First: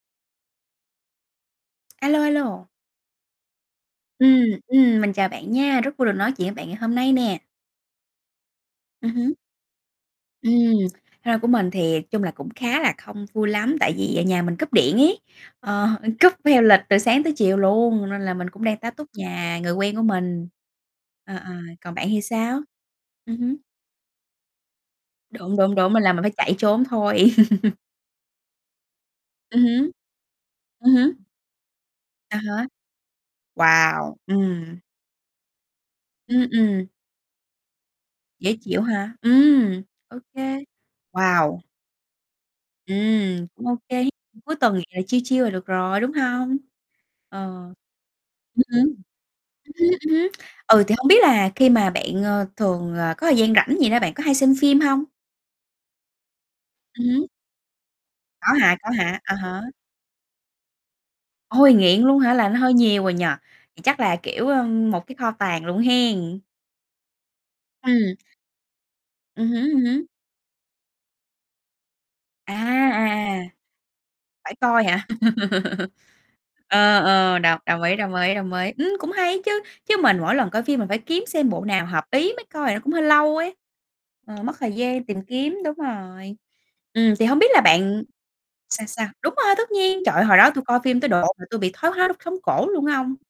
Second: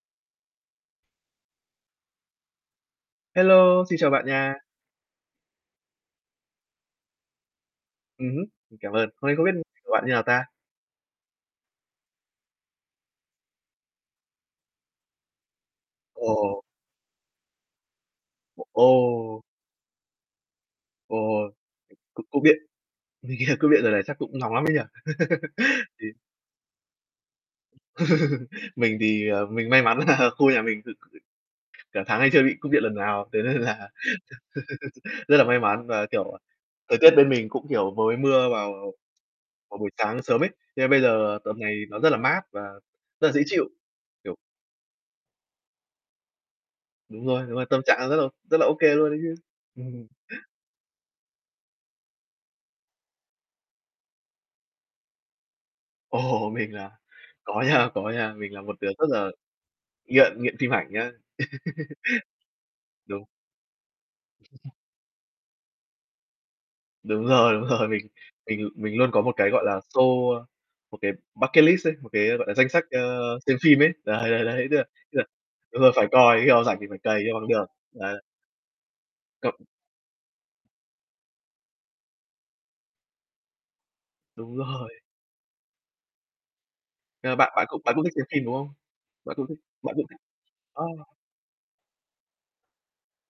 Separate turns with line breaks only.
A lô, a lô.
Hello, xin chào bạn
Ừm,
nha.
ừm, mình chào bạn nha, rất vui được nói chuyện với bạn ngày hôm nay nè.
Ừ hứ, mình cảm ơn.
Ừm
Hôm
hứm.
nay không biết [unintelligible] của bạn như nào ta?
Ừm. [unintelligible] Của mình thì chung là cũng khá là không vui lắm, tại vì, à, nhà mình cúp điện ấy, ờ, cúp theo
Ồ.
lịch từ sáng tới chiều luôn, nên là mình cũng đang tá túc
Ồ.
nhà người quen của mình.
Ồ,
À, à, còn bạn
c
thì
cúp điện.
sao? Ừm hứm.
Cúp điện giờ này chắc cũng nóng lắm ấy nhỉ?
Đúng, đúng, đúng, mình
Thì
là mình phải chạy trốn thôi.
Mình thì, ờ,
Ừ
mình may
hứ.
mắn là khu nhà mình
Ừ hứ.
[unintelligible] cả tháng hay
À
chưa bị
há.
cúp điện lần nào. Thế nên là
Wow, ừm.
rất là may mắn và, kiểu,
Ừ, ừm.
thời tiết bên mình cũng, kiểu, mới mưa
Dễ
vào
chịu hả? Ừ,
vào buổi
ô
sáng sớm ấy.
kê,
Cho nên bây giờ tầm
wow!
này nó rất là mát và rất là dễ
Ừm,
chịu.
cũng ô kê,
Kiểu
cuối tuần thì là chill chill là được rồi, đúng hông?
Đúng rồi,
Ờ.
đúng rồi, tâm trạng đang rất là rất là ô kê
[unintelligible]
luôn ấy chứ.
ừ hứ,
Ừm.
ừ hứ. Ừ, thì hông biết là khi mà bạn, ơ, thường, ờ, có thời gian rảnh gì đó bạn có hay xem phim hông?
Ồ, mình là
Ừ hứ.
có nha, có nha,
Có
mình là một
hả,
đứa
có
rất
hả?
là
À há.
nghiện nghiện phim ảnh nhá.
Ôi, nghiện luôn hả, là nó hơi nhiều rồi
Đúng.
nhỉ? Thì chắc là, kiểu, ơ, một cái kho tàng luôn hen.
Đúng rồi, đúng rồi. Mình
Ừm.
mình mình luôn có một
Ừ
cái,
hứ,
gọi
ừ
là,
hứ.
xô ơ, một cái bucket list ấy, một cái, gọi
À,
là, danh sách, ơ,
à, à.
xem phim ấy. Đấy, đấy,
Phải
đấy. Tức
coi
là
hả?
tức là đúng rồi, phải coi, khi nào rảnh thì phải
Ờ,
cày
ờ,
cho bằng
đồng
được.
đồng ý, đồng
Đấy.
ý, đồng ý. Ưm, cũng hay chứ,
Cộng
chứ mình mỗi lần coi phim mình phải kiếm xem bộ nào hợp ý mới coi nó cũng hơi lâu ấy. Ờ, mất
Đúng
thời
rồi.
gian tìm kiếm, đúng rồi. Ừm, thì
Ờ,
hông biết
bạn
là
bạn cũng bạn
bạn
cũng thích xem phim, đúng không?
sao, sao? Đúng
Bạn cũng
rồi,
thích
tất
bạn
nhiên!
cũng
Trời
thích
ơi, hồi đó tui coi phim
ờ.
tới độ mà tôi bị thoái hóa đốt sống cổ luôn á ông.